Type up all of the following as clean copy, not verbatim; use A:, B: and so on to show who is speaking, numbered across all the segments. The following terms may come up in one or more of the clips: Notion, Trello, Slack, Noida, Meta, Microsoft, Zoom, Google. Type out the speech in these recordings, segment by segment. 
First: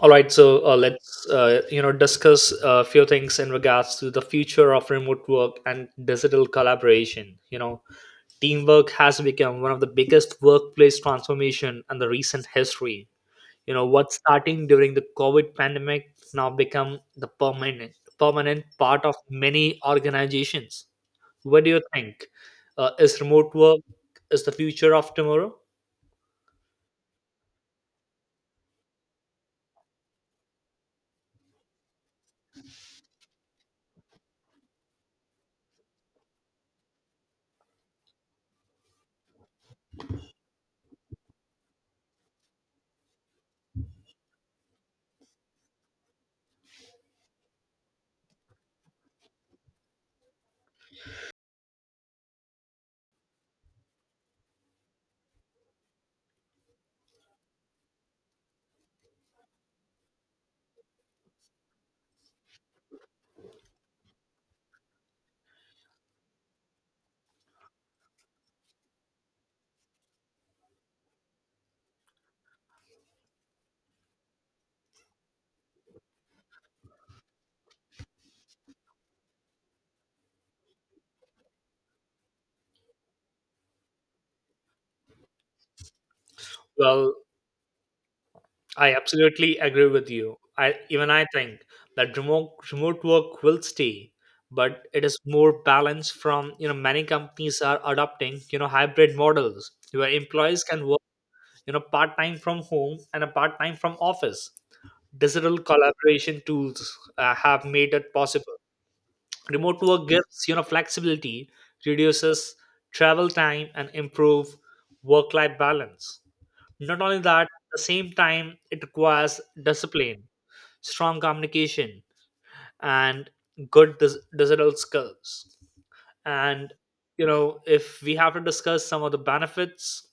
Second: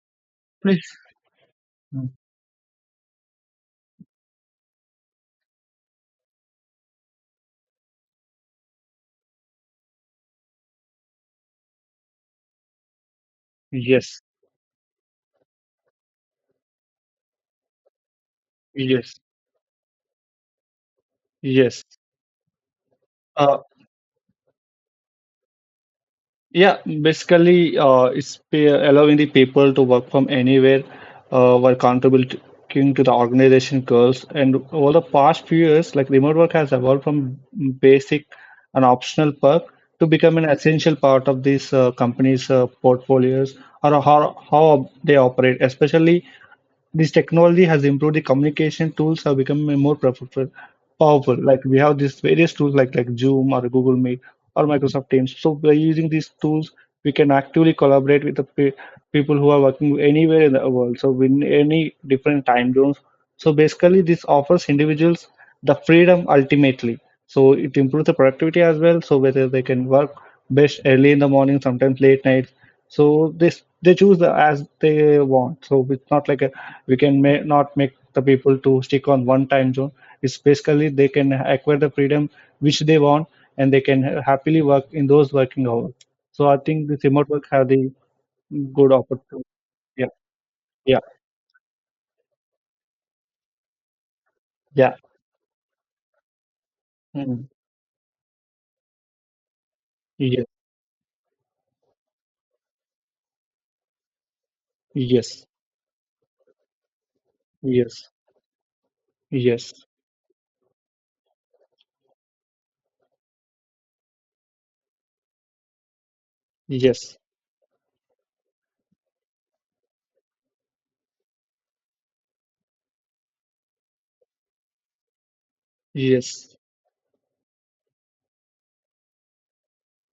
A: All right, so
B: Please.
A: let's
B: Mm.
A: discuss a few things in regards to the future of remote work and digital collaboration. Teamwork has become one of the biggest workplace transformation in the recent history. What
B: Yes,
A: starting during the COVID pandemic now become the permanent part of
B: yes,
A: many organizations. What do you
B: yes.
A: think? Is remote
B: Uh,
A: work is the future of tomorrow?
B: yeah, basically, allowing the people to work from anywhere while contributing to the organization goals. And over the past few years, like remote work has evolved from basic and optional perk to become an essential part of these companies' portfolios or how they operate, especially. This technology has improved, the communication tools have become more powerful like we have these various tools like Zoom or Google Meet or Microsoft Teams. So by using these tools we can actively collaborate with the people who are working anywhere in the world, so in any different time zones. So basically this offers individuals the freedom ultimately. So it improves the productivity as well. So whether they can work best early in the morning, sometimes late nights. So this they choose the, as they want. So it's not like a, we can may, not make the people to stick on one time zone. It's basically they can acquire the freedom which they want, and they can happily work in those working hours. So I think this
A: Well,
B: remote work have the good
A: I
B: opportunity.
A: absolutely agree
B: Yeah,
A: with you. I
B: yeah,
A: even I think that remote work will stay, but
B: yeah.
A: it is more balanced. From you know Many
B: Mm.
A: companies are adopting hybrid models where
B: Yes,
A: employees can work part time from home and a part time from office.
B: yes,
A: Digital collaboration tools have made
B: yes,
A: it possible.
B: yes,
A: Remote work gives flexibility, reduces travel time, and improve work life balance. Not
B: yes,
A: only that, at the same time, it requires discipline, strong communication, and good digital skills.
B: yes.
A: And if we have to discuss some of the benefits,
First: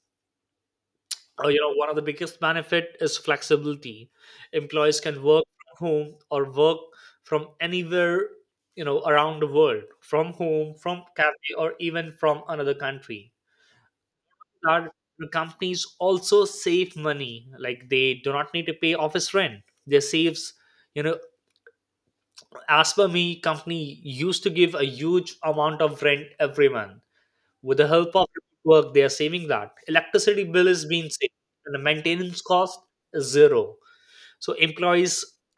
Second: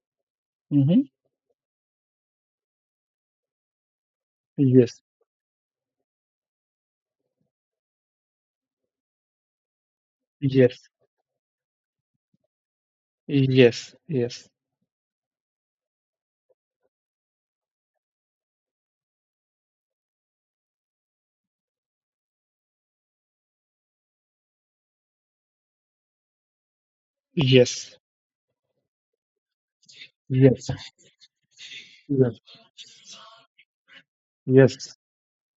B: Mm-hmm.
A: one of the biggest benefit is flexibility. Employees
B: Yes,
A: can work from home or work from anywhere, around the world, from home,
B: yes,
A: from cafe, or even from another country.
B: yes, yes,
A: Are companies also save money? Like, they do not need to pay office rent, they saves. you know as per me, company used to give a huge amount of rent every month. With the
B: yes,
A: help of work, they are saving that. Electricity bill
B: yes,
A: is being saved and the
B: yes,
A: maintenance cost is zero. So
B: yes,
A: employees,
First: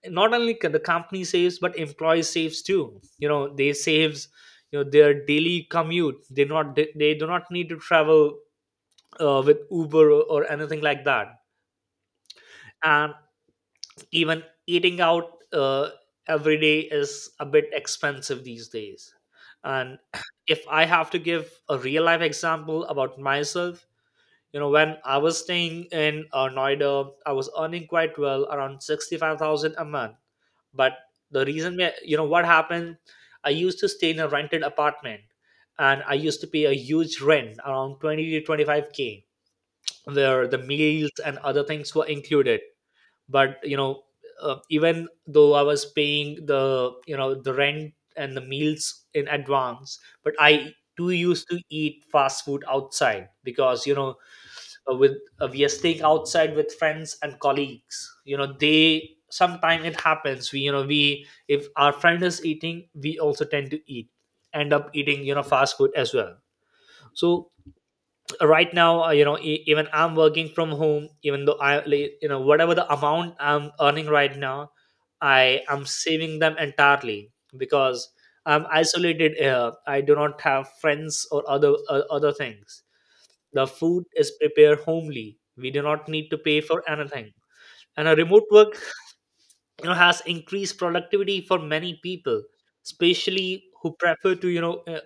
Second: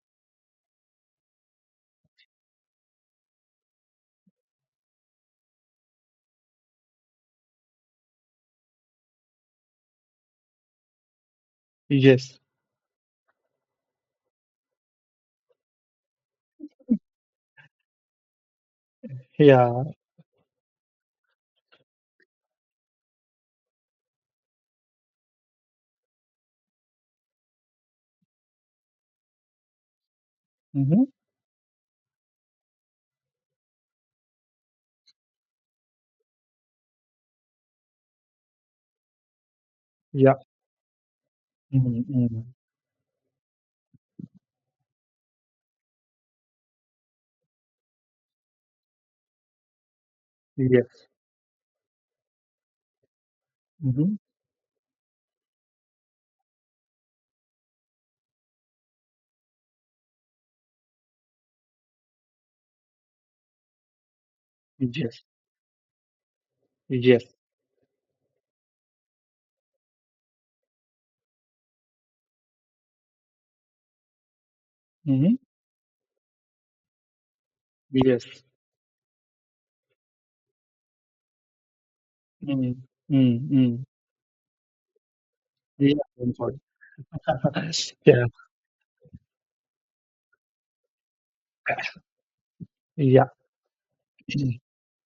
A: not only can the company saves, but employees saves too. They saves their daily commute. They not they do not need to travel with Uber or anything like that.
B: yes,
A: And even eating out every day is a bit expensive these days.
B: yeah,
A: And if I have to give a real life example about myself, when I was staying in Noida, I was earning quite well, around 65,000 a month. But
B: mm-hmm.
A: the reason, what happened, I used to stay in a rented apartment and I used to pay a huge rent around 20 to 25K
B: Yeah,
A: where the meals and other things
B: mm-hmm.
A: were
B: Mm-hmm.
A: included. But even though I was paying the you know the rent and the meals in advance, but I
B: Yes,
A: too used to eat fast food outside because you know
B: mm-hmm.
A: with we are staying outside with friends and colleagues. They, sometimes it happens, we you know we if our friend is eating, we also tend to eat end up
B: Yes,
A: eating fast food as well.
B: yes,
A: So right now, even I'm working from home. Even though I like, whatever the amount I'm earning right now,
B: mm-hmm.
A: I am saving them entirely because
B: Yes,
A: I'm isolated here. I do not have friends or other
B: mm-hmm.
A: things. The
B: Mm-hmm.
A: food is prepared homely, we do
B: Yeah,
A: not need
B: I'm
A: to
B: sorry.
A: pay for anything. And a
B: Yeah,
A: remote work has increased productivity for many people,
B: yeah,
A: especially who prefer to you know uh,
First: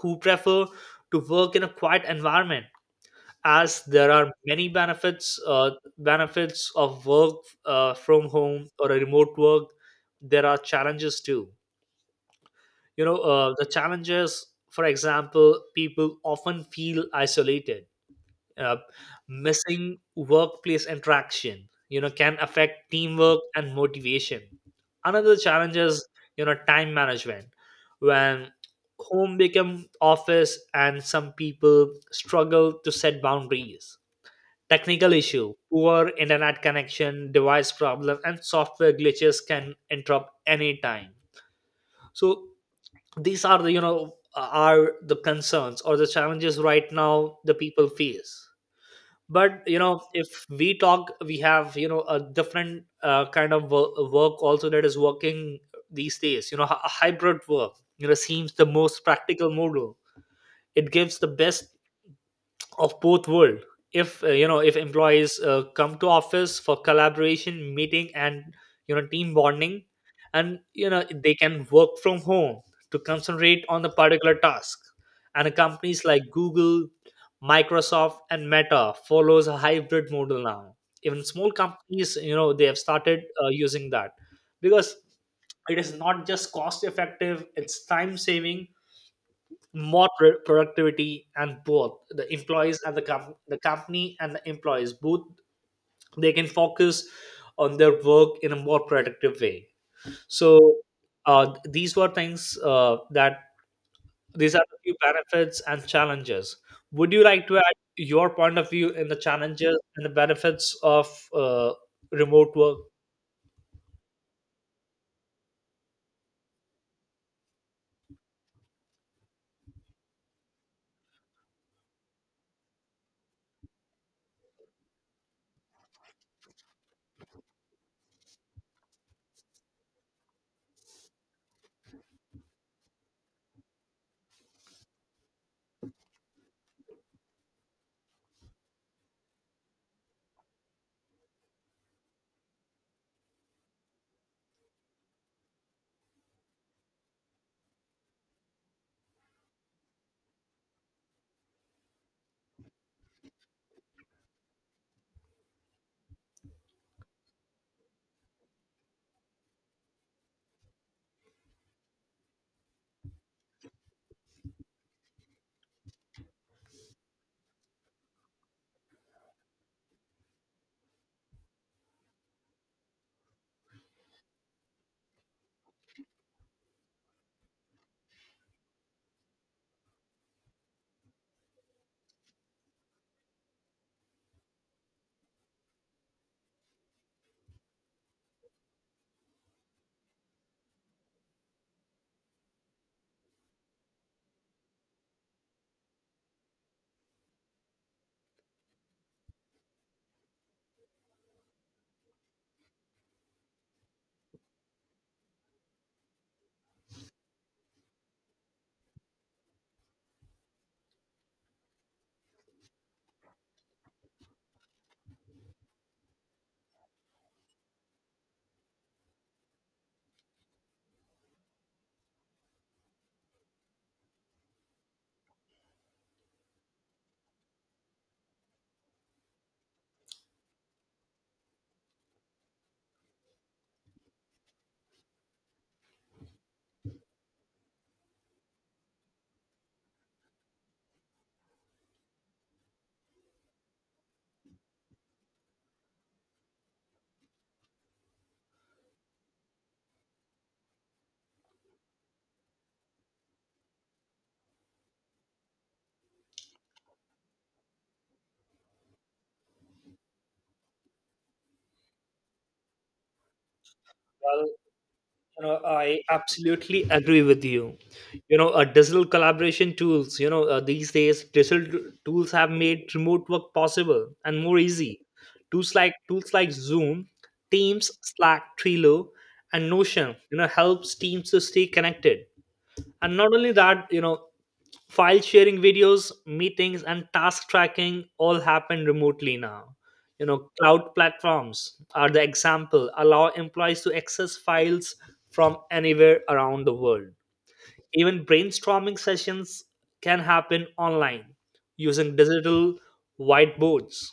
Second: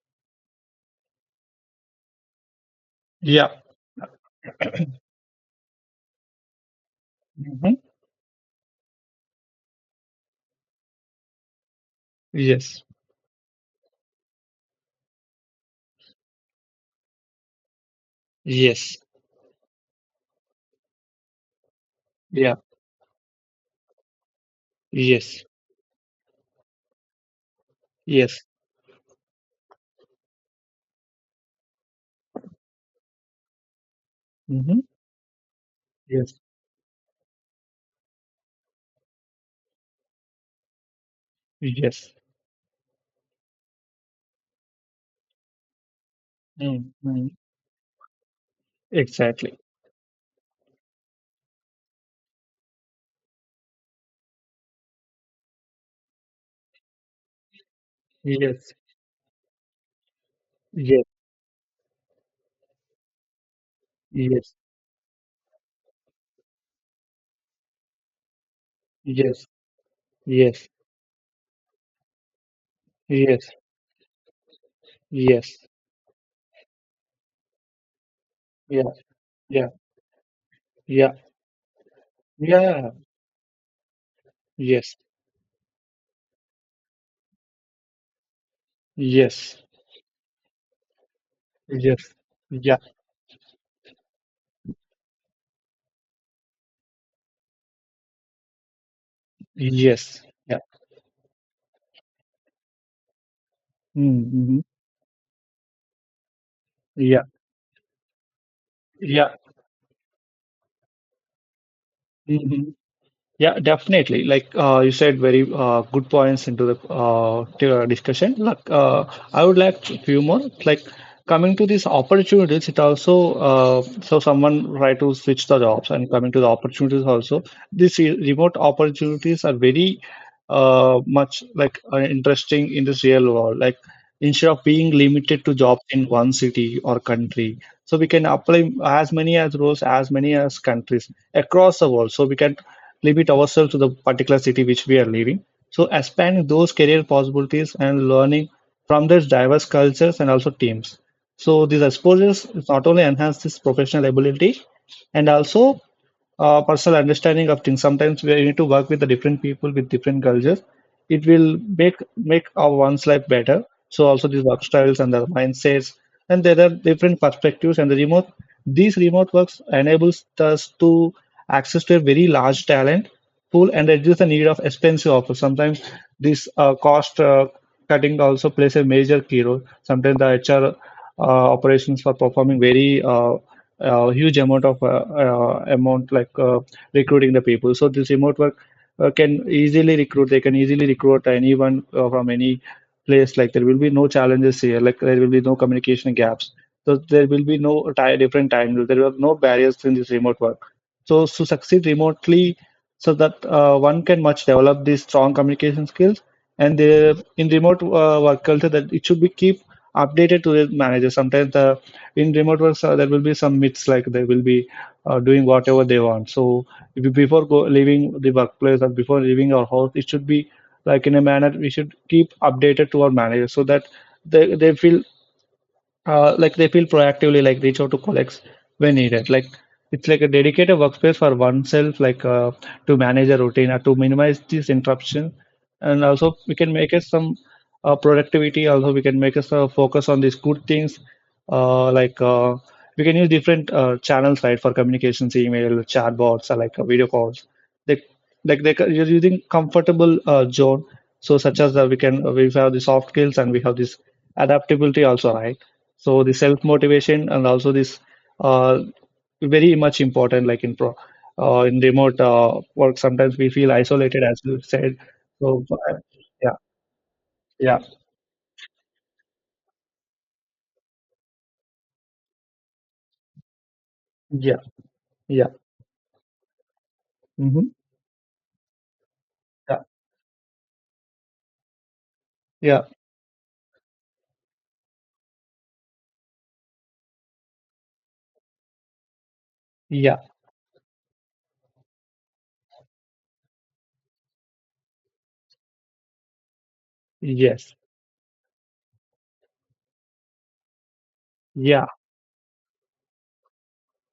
A: who prefer to work in a quiet environment.
B: yeah,
A: As there are many benefits of work
B: mm-hmm.
A: from home or a remote work, there are challenges too.
B: Yes,
A: The challenges, for example, people often feel isolated, uh,
B: yes,
A: missing workplace interaction. Can
B: yeah,
A: affect teamwork and motivation. Another
B: yes,
A: challenge is time management,
B: yes,
A: when home become office and some people struggle to set boundaries.
B: mm-hmm.
A: Technical issue, poor
B: Yes,
A: internet connection, device problem, and software glitches can interrupt any time.
B: yes,
A: So these are the concerns or the challenges right
B: mm-hmm.
A: now the people face.
B: Exactly,
A: But if we talk, we have a different kind of work also that is working these days. Hybrid work seems the
B: yes,
A: most practical model. It
B: yes,
A: gives the best of both world if
B: yes.
A: if employees come to office for collaboration meeting and team
B: Yes,
A: bonding, and
B: yes,
A: they can work from home to
B: yes,
A: concentrate on the particular task. And
B: yes,
A: companies like Google, Microsoft, and
B: yeah,
A: Meta follows a
B: yeah,
A: hybrid model now.
B: yeah,
A: Even small companies, they have
B: yeah,
A: started using that because
B: yes,
A: it is not just cost effective, it's time saving,
B: yes,
A: more productivity. And both
B: yes,
A: the
B: yeah,
A: employees and the company and the employees both, they can focus on their work in a more productive way.
B: yes, yeah,
A: So these were things that, these
B: mm-hmm.
A: are the few benefits and challenges. Would you
B: Yeah,
A: like to add your point of view in the
B: yeah,
A: challenges and the benefits of remote
B: mm-hmm.
A: work?
B: Yeah, definitely. Like you said, very good points into the to our discussion. Like I would like a few more. Like coming to these opportunities, it also so someone try to switch the jobs and coming to the opportunities also. These remote opportunities are very much like interesting in this real world. Like instead of being limited to jobs in one city or country, so we can apply as many as roles, as many as countries across the world. So we can limit ourselves to the particular city which we are living. So expand those career possibilities and learning from those diverse cultures and also teams. So these exposures not only enhance this professional ability and also personal understanding of things. Sometimes we need to work with the different people with different cultures. It will make our one's life better. So also these work styles and the mindsets and there are different perspectives and the remote. These remote works enables us to access to a very large talent pool and reduce the need of expensive offers. Sometimes this cost cutting also plays a major key role. Sometimes the HR operations are performing very huge amount of amount like recruiting the people. So this remote work can easily recruit. They can easily recruit anyone from any place. Like there will be no challenges here. Like there will be no communication gaps. So there will be no ti different time. There will be no barriers in this remote work, so to succeed remotely, so that one can much develop these strong communication skills and they, in remote work culture that it should be keep updated to the manager. Sometimes the in remote works there will be some myths like they will be doing whatever they want. So if you- before go, leaving the workplace or before leaving our house it should be like in a manner, we should keep updated to our manager so that they feel like they feel proactively, like reach out to colleagues when needed, like it's like a dedicated workspace for oneself, like to manage a routine or to minimize this interruption. And also we can make it some productivity, also we can make us focus on these good things, uh, like uh, we can use different channels right for communications, email, chat, chatbots, or like video calls, they like they you're using comfortable zone. So such as we can we have the soft skills and we have this adaptability also, right? So the self-motivation and also this uh, very much important, like in pro in remote work, sometimes we feel isolated, as
A: Well,
B: you said. So
A: I
B: yeah,
A: absolutely agree with you.
B: yeah,
A: You know Digital collaboration tools, these days, digital tools have made remote work possible and
B: yeah,
A: more easy.
B: yeah,
A: Tools like Zoom,
B: mm-hmm.
A: Teams, Slack, Trello, and
B: Yeah,
A: Notion helps teams to stay connected.
B: yeah,
A: And not only that, file sharing videos, meetings, and task tracking all happen remotely now.
B: yeah,
A: Cloud platforms are the example, allow employees to access files from anywhere around the world.
B: yes,
A: Even brainstorming sessions can happen online
B: yeah,
A: using digital whiteboards.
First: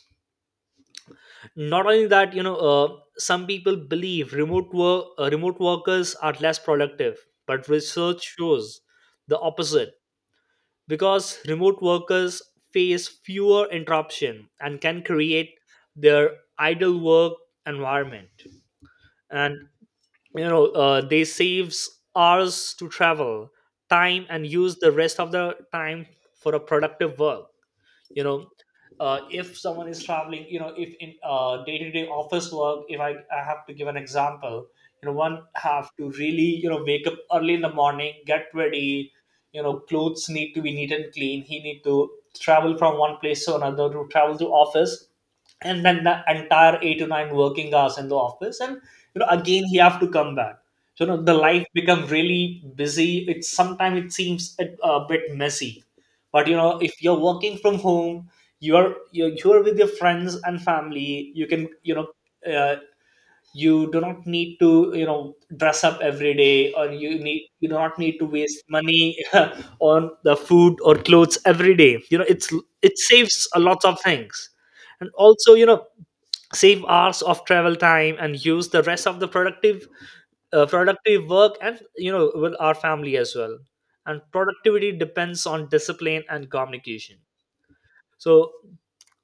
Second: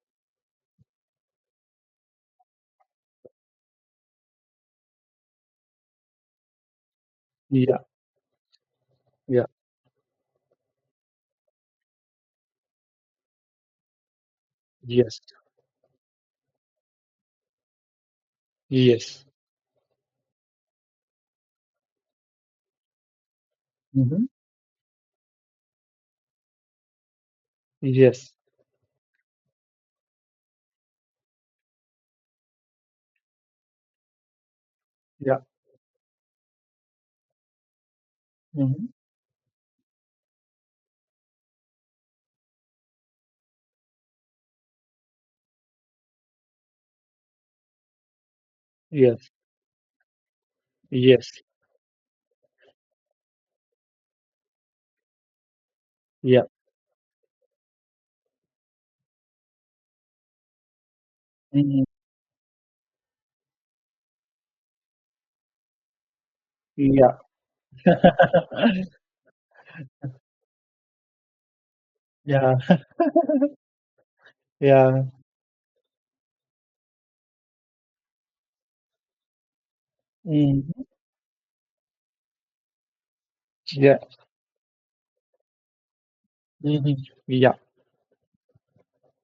A: Not only that, some people believe remote workers are less productive, but
B: yeah,
A: research shows the
B: yeah,
A: opposite, because remote workers face fewer interruption and can
B: yes,
A: create their ideal work environment.
B: yes,
A: And they saves hours to travel
B: mm-hmm.
A: time and use the rest of the time for a productive work. you
B: Yes,
A: know if someone is traveling, if in day-to-day office work, if I have to give an example.
B: yeah,
A: One have to really, wake up early in the morning, get
B: mm-hmm.
A: ready, clothes need to be neat and clean, he need to travel from one place to another, to travel to office, and then the entire 8 to 9 working hours in the office. And
B: Yes,
A: again he have to come back. So
B: yes,
A: the life become really busy. It sometimes it seems a bit messy.
B: yeah,
A: But if you're working from home, you're with your friends and family. You can,
B: mm-hmm.
A: uh, you do not need to, dress up every day. Or
B: Yeah,
A: you do not need to waste money on the food or clothes every day.
B: yeah,
A: It saves a lot of things.
B: yeah,
A: And also, save hours of travel time and use the rest of the productive
B: mm-hmm.
A: productive work, and with our family as well.
B: Yeah,
A: And productivity depends on discipline and
B: mm-hmm.
A: communication.
B: Yeah,
A: So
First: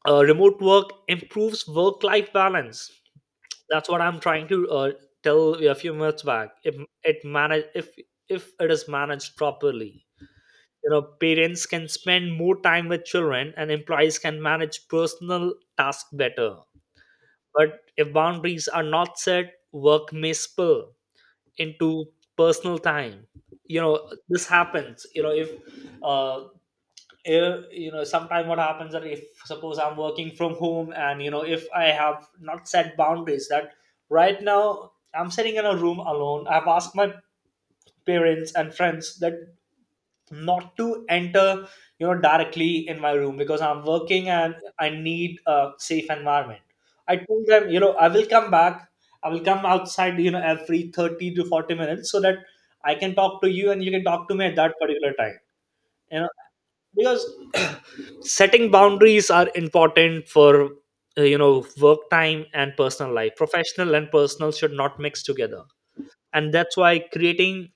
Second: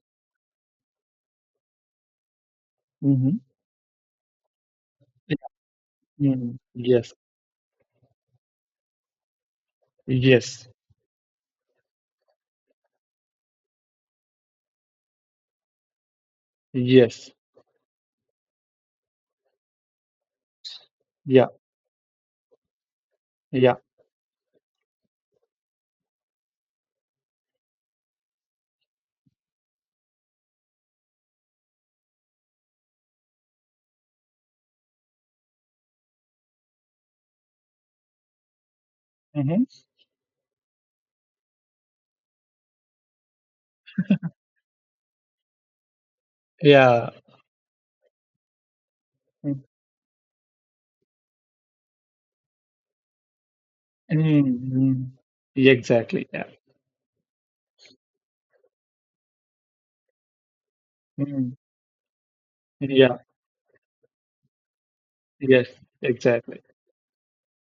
A: remote work improves work life balance.
B: mm-hmm.
A: That's what I'm trying to
B: Yeah,
A: tell you a few minutes back.
B: mm-hmm.
A: if
B: Yes,
A: it manage if if it is managed properly,
B: yes,
A: parents can spend more time with children and employees can manage personal tasks better.
B: yes,
A: But if boundaries are not set, work may spill
B: yeah,
A: into personal time.
B: yeah,
A: This happens if, uh, if sometimes what happens that, if suppose I'm working from home and if I have not set boundaries, that right now I'm sitting in a room alone. I've asked my parents and friends that
B: hmm,
A: not to enter, directly in my room, because I'm working and I need a safe environment.
B: yeah,
A: I told them, I will come back, I will come outside, every 30 to 40 minutes, so that I can talk to you and you can talk to me at that
B: mm-hmm.
A: particular time. You
B: Exactly,
A: know
B: yeah,
A: because setting boundaries are important for,
B: mm,
A: work time and personal
B: yeah,
A: life, professional and personal should not mix together.
B: yes,
A: And
B: exactly,
A: that's why creating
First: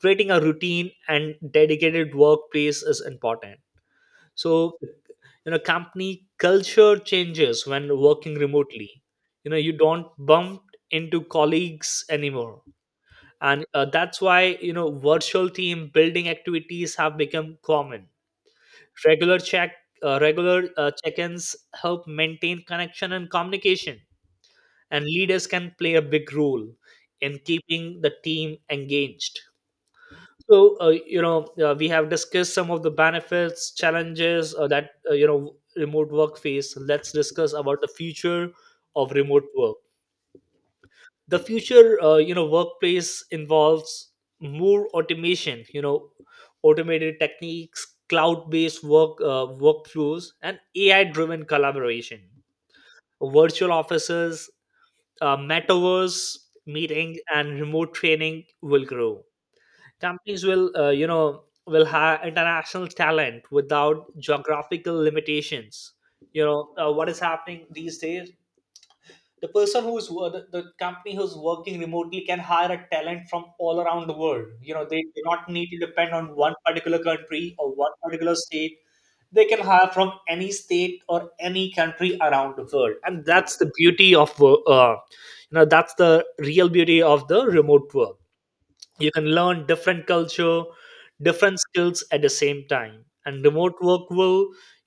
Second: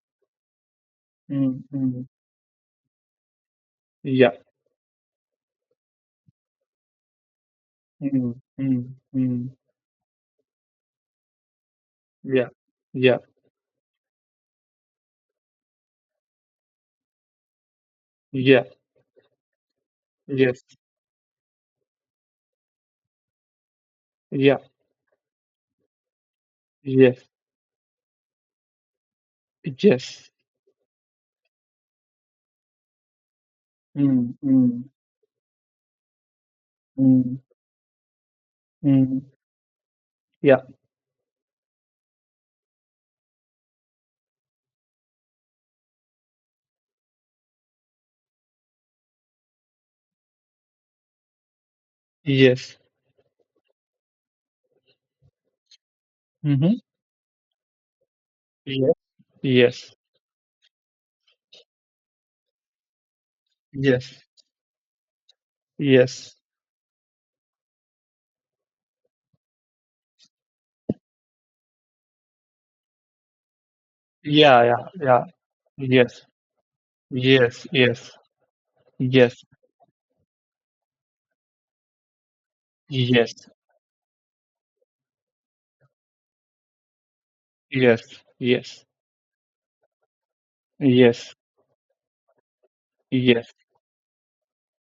A: creating a routine and
B: mm-hmm.
A: dedicated workplace is important.
B: Yeah,
A: So company culture changes when working remotely.
B: mm-hmm.
A: You don't bump into colleagues
B: Yeah,
A: anymore.
B: yeah,
A: And that's why, virtual team building activities have become common.
B: yeah,
A: Regular check, uh,
B: yes,
A: regular uh, check-ins help maintain connection and communication,
B: yeah,
A: and leaders can play a big role
B: yes,
A: in keeping the team engaged.
B: yes,
A: So, we have discussed some of the benefits, challenges
B: mm-hmm.
A: that, remote work face. Let's discuss about the future of
B: Hmm,
A: remote work.
B: yeah,
A: The future, workplace involves more automation, automated techniques, cloud based work workflows, and AI driven collaboration,
B: yes,
A: virtual offices, metaverse
B: mm-hmm.
A: meeting and remote training will
B: Yeah,
A: grow.
B: yes,
A: Companies will, will have international talent without
B: yes,
A: geographical limitations.
B: yes,
A: What is happening these days, the person who's wo- the company who's working remotely can hire a talent from all around the world.
B: yeah, yeah,
A: They do
B: yeah,
A: not need to depend
B: yes,
A: on one particular country
B: yes,
A: or one
B: yes,
A: particular state.
B: yes.
A: They can hire from any state or any country around the world. And
B: Yes.
A: that's the beauty of that's the real beauty of the remote
B: Yes,
A: work.
B: yes,
A: You can learn different culture,
B: yes,
A: different skills at the same time. And
B: yes,
A: remote work will,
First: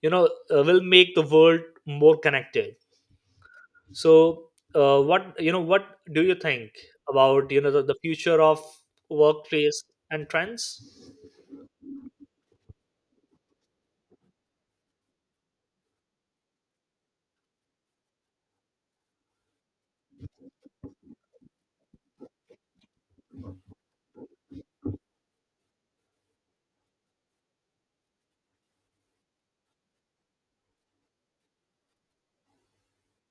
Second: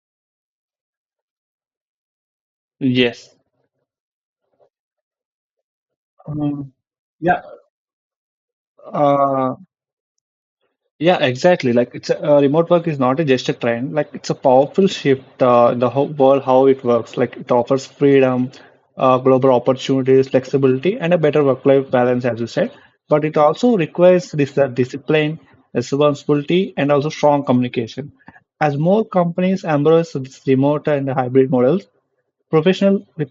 A: you know will make the world more connected.
B: yes.
A: So what, what do you think
B: Um, yeah,
A: about, the future of
B: uh,
A: workplace and trends?
B: yeah, exactly. Like it's a, remote work is not a just a trend. Like it's a powerful shift. The whole world how it works. Like it offers freedom, global opportunities, flexibility, and a better work-life balance, as you said. But it also requires this discipline, responsibility, and also strong communication. As more companies embrace this remote and hybrid models, professional uh,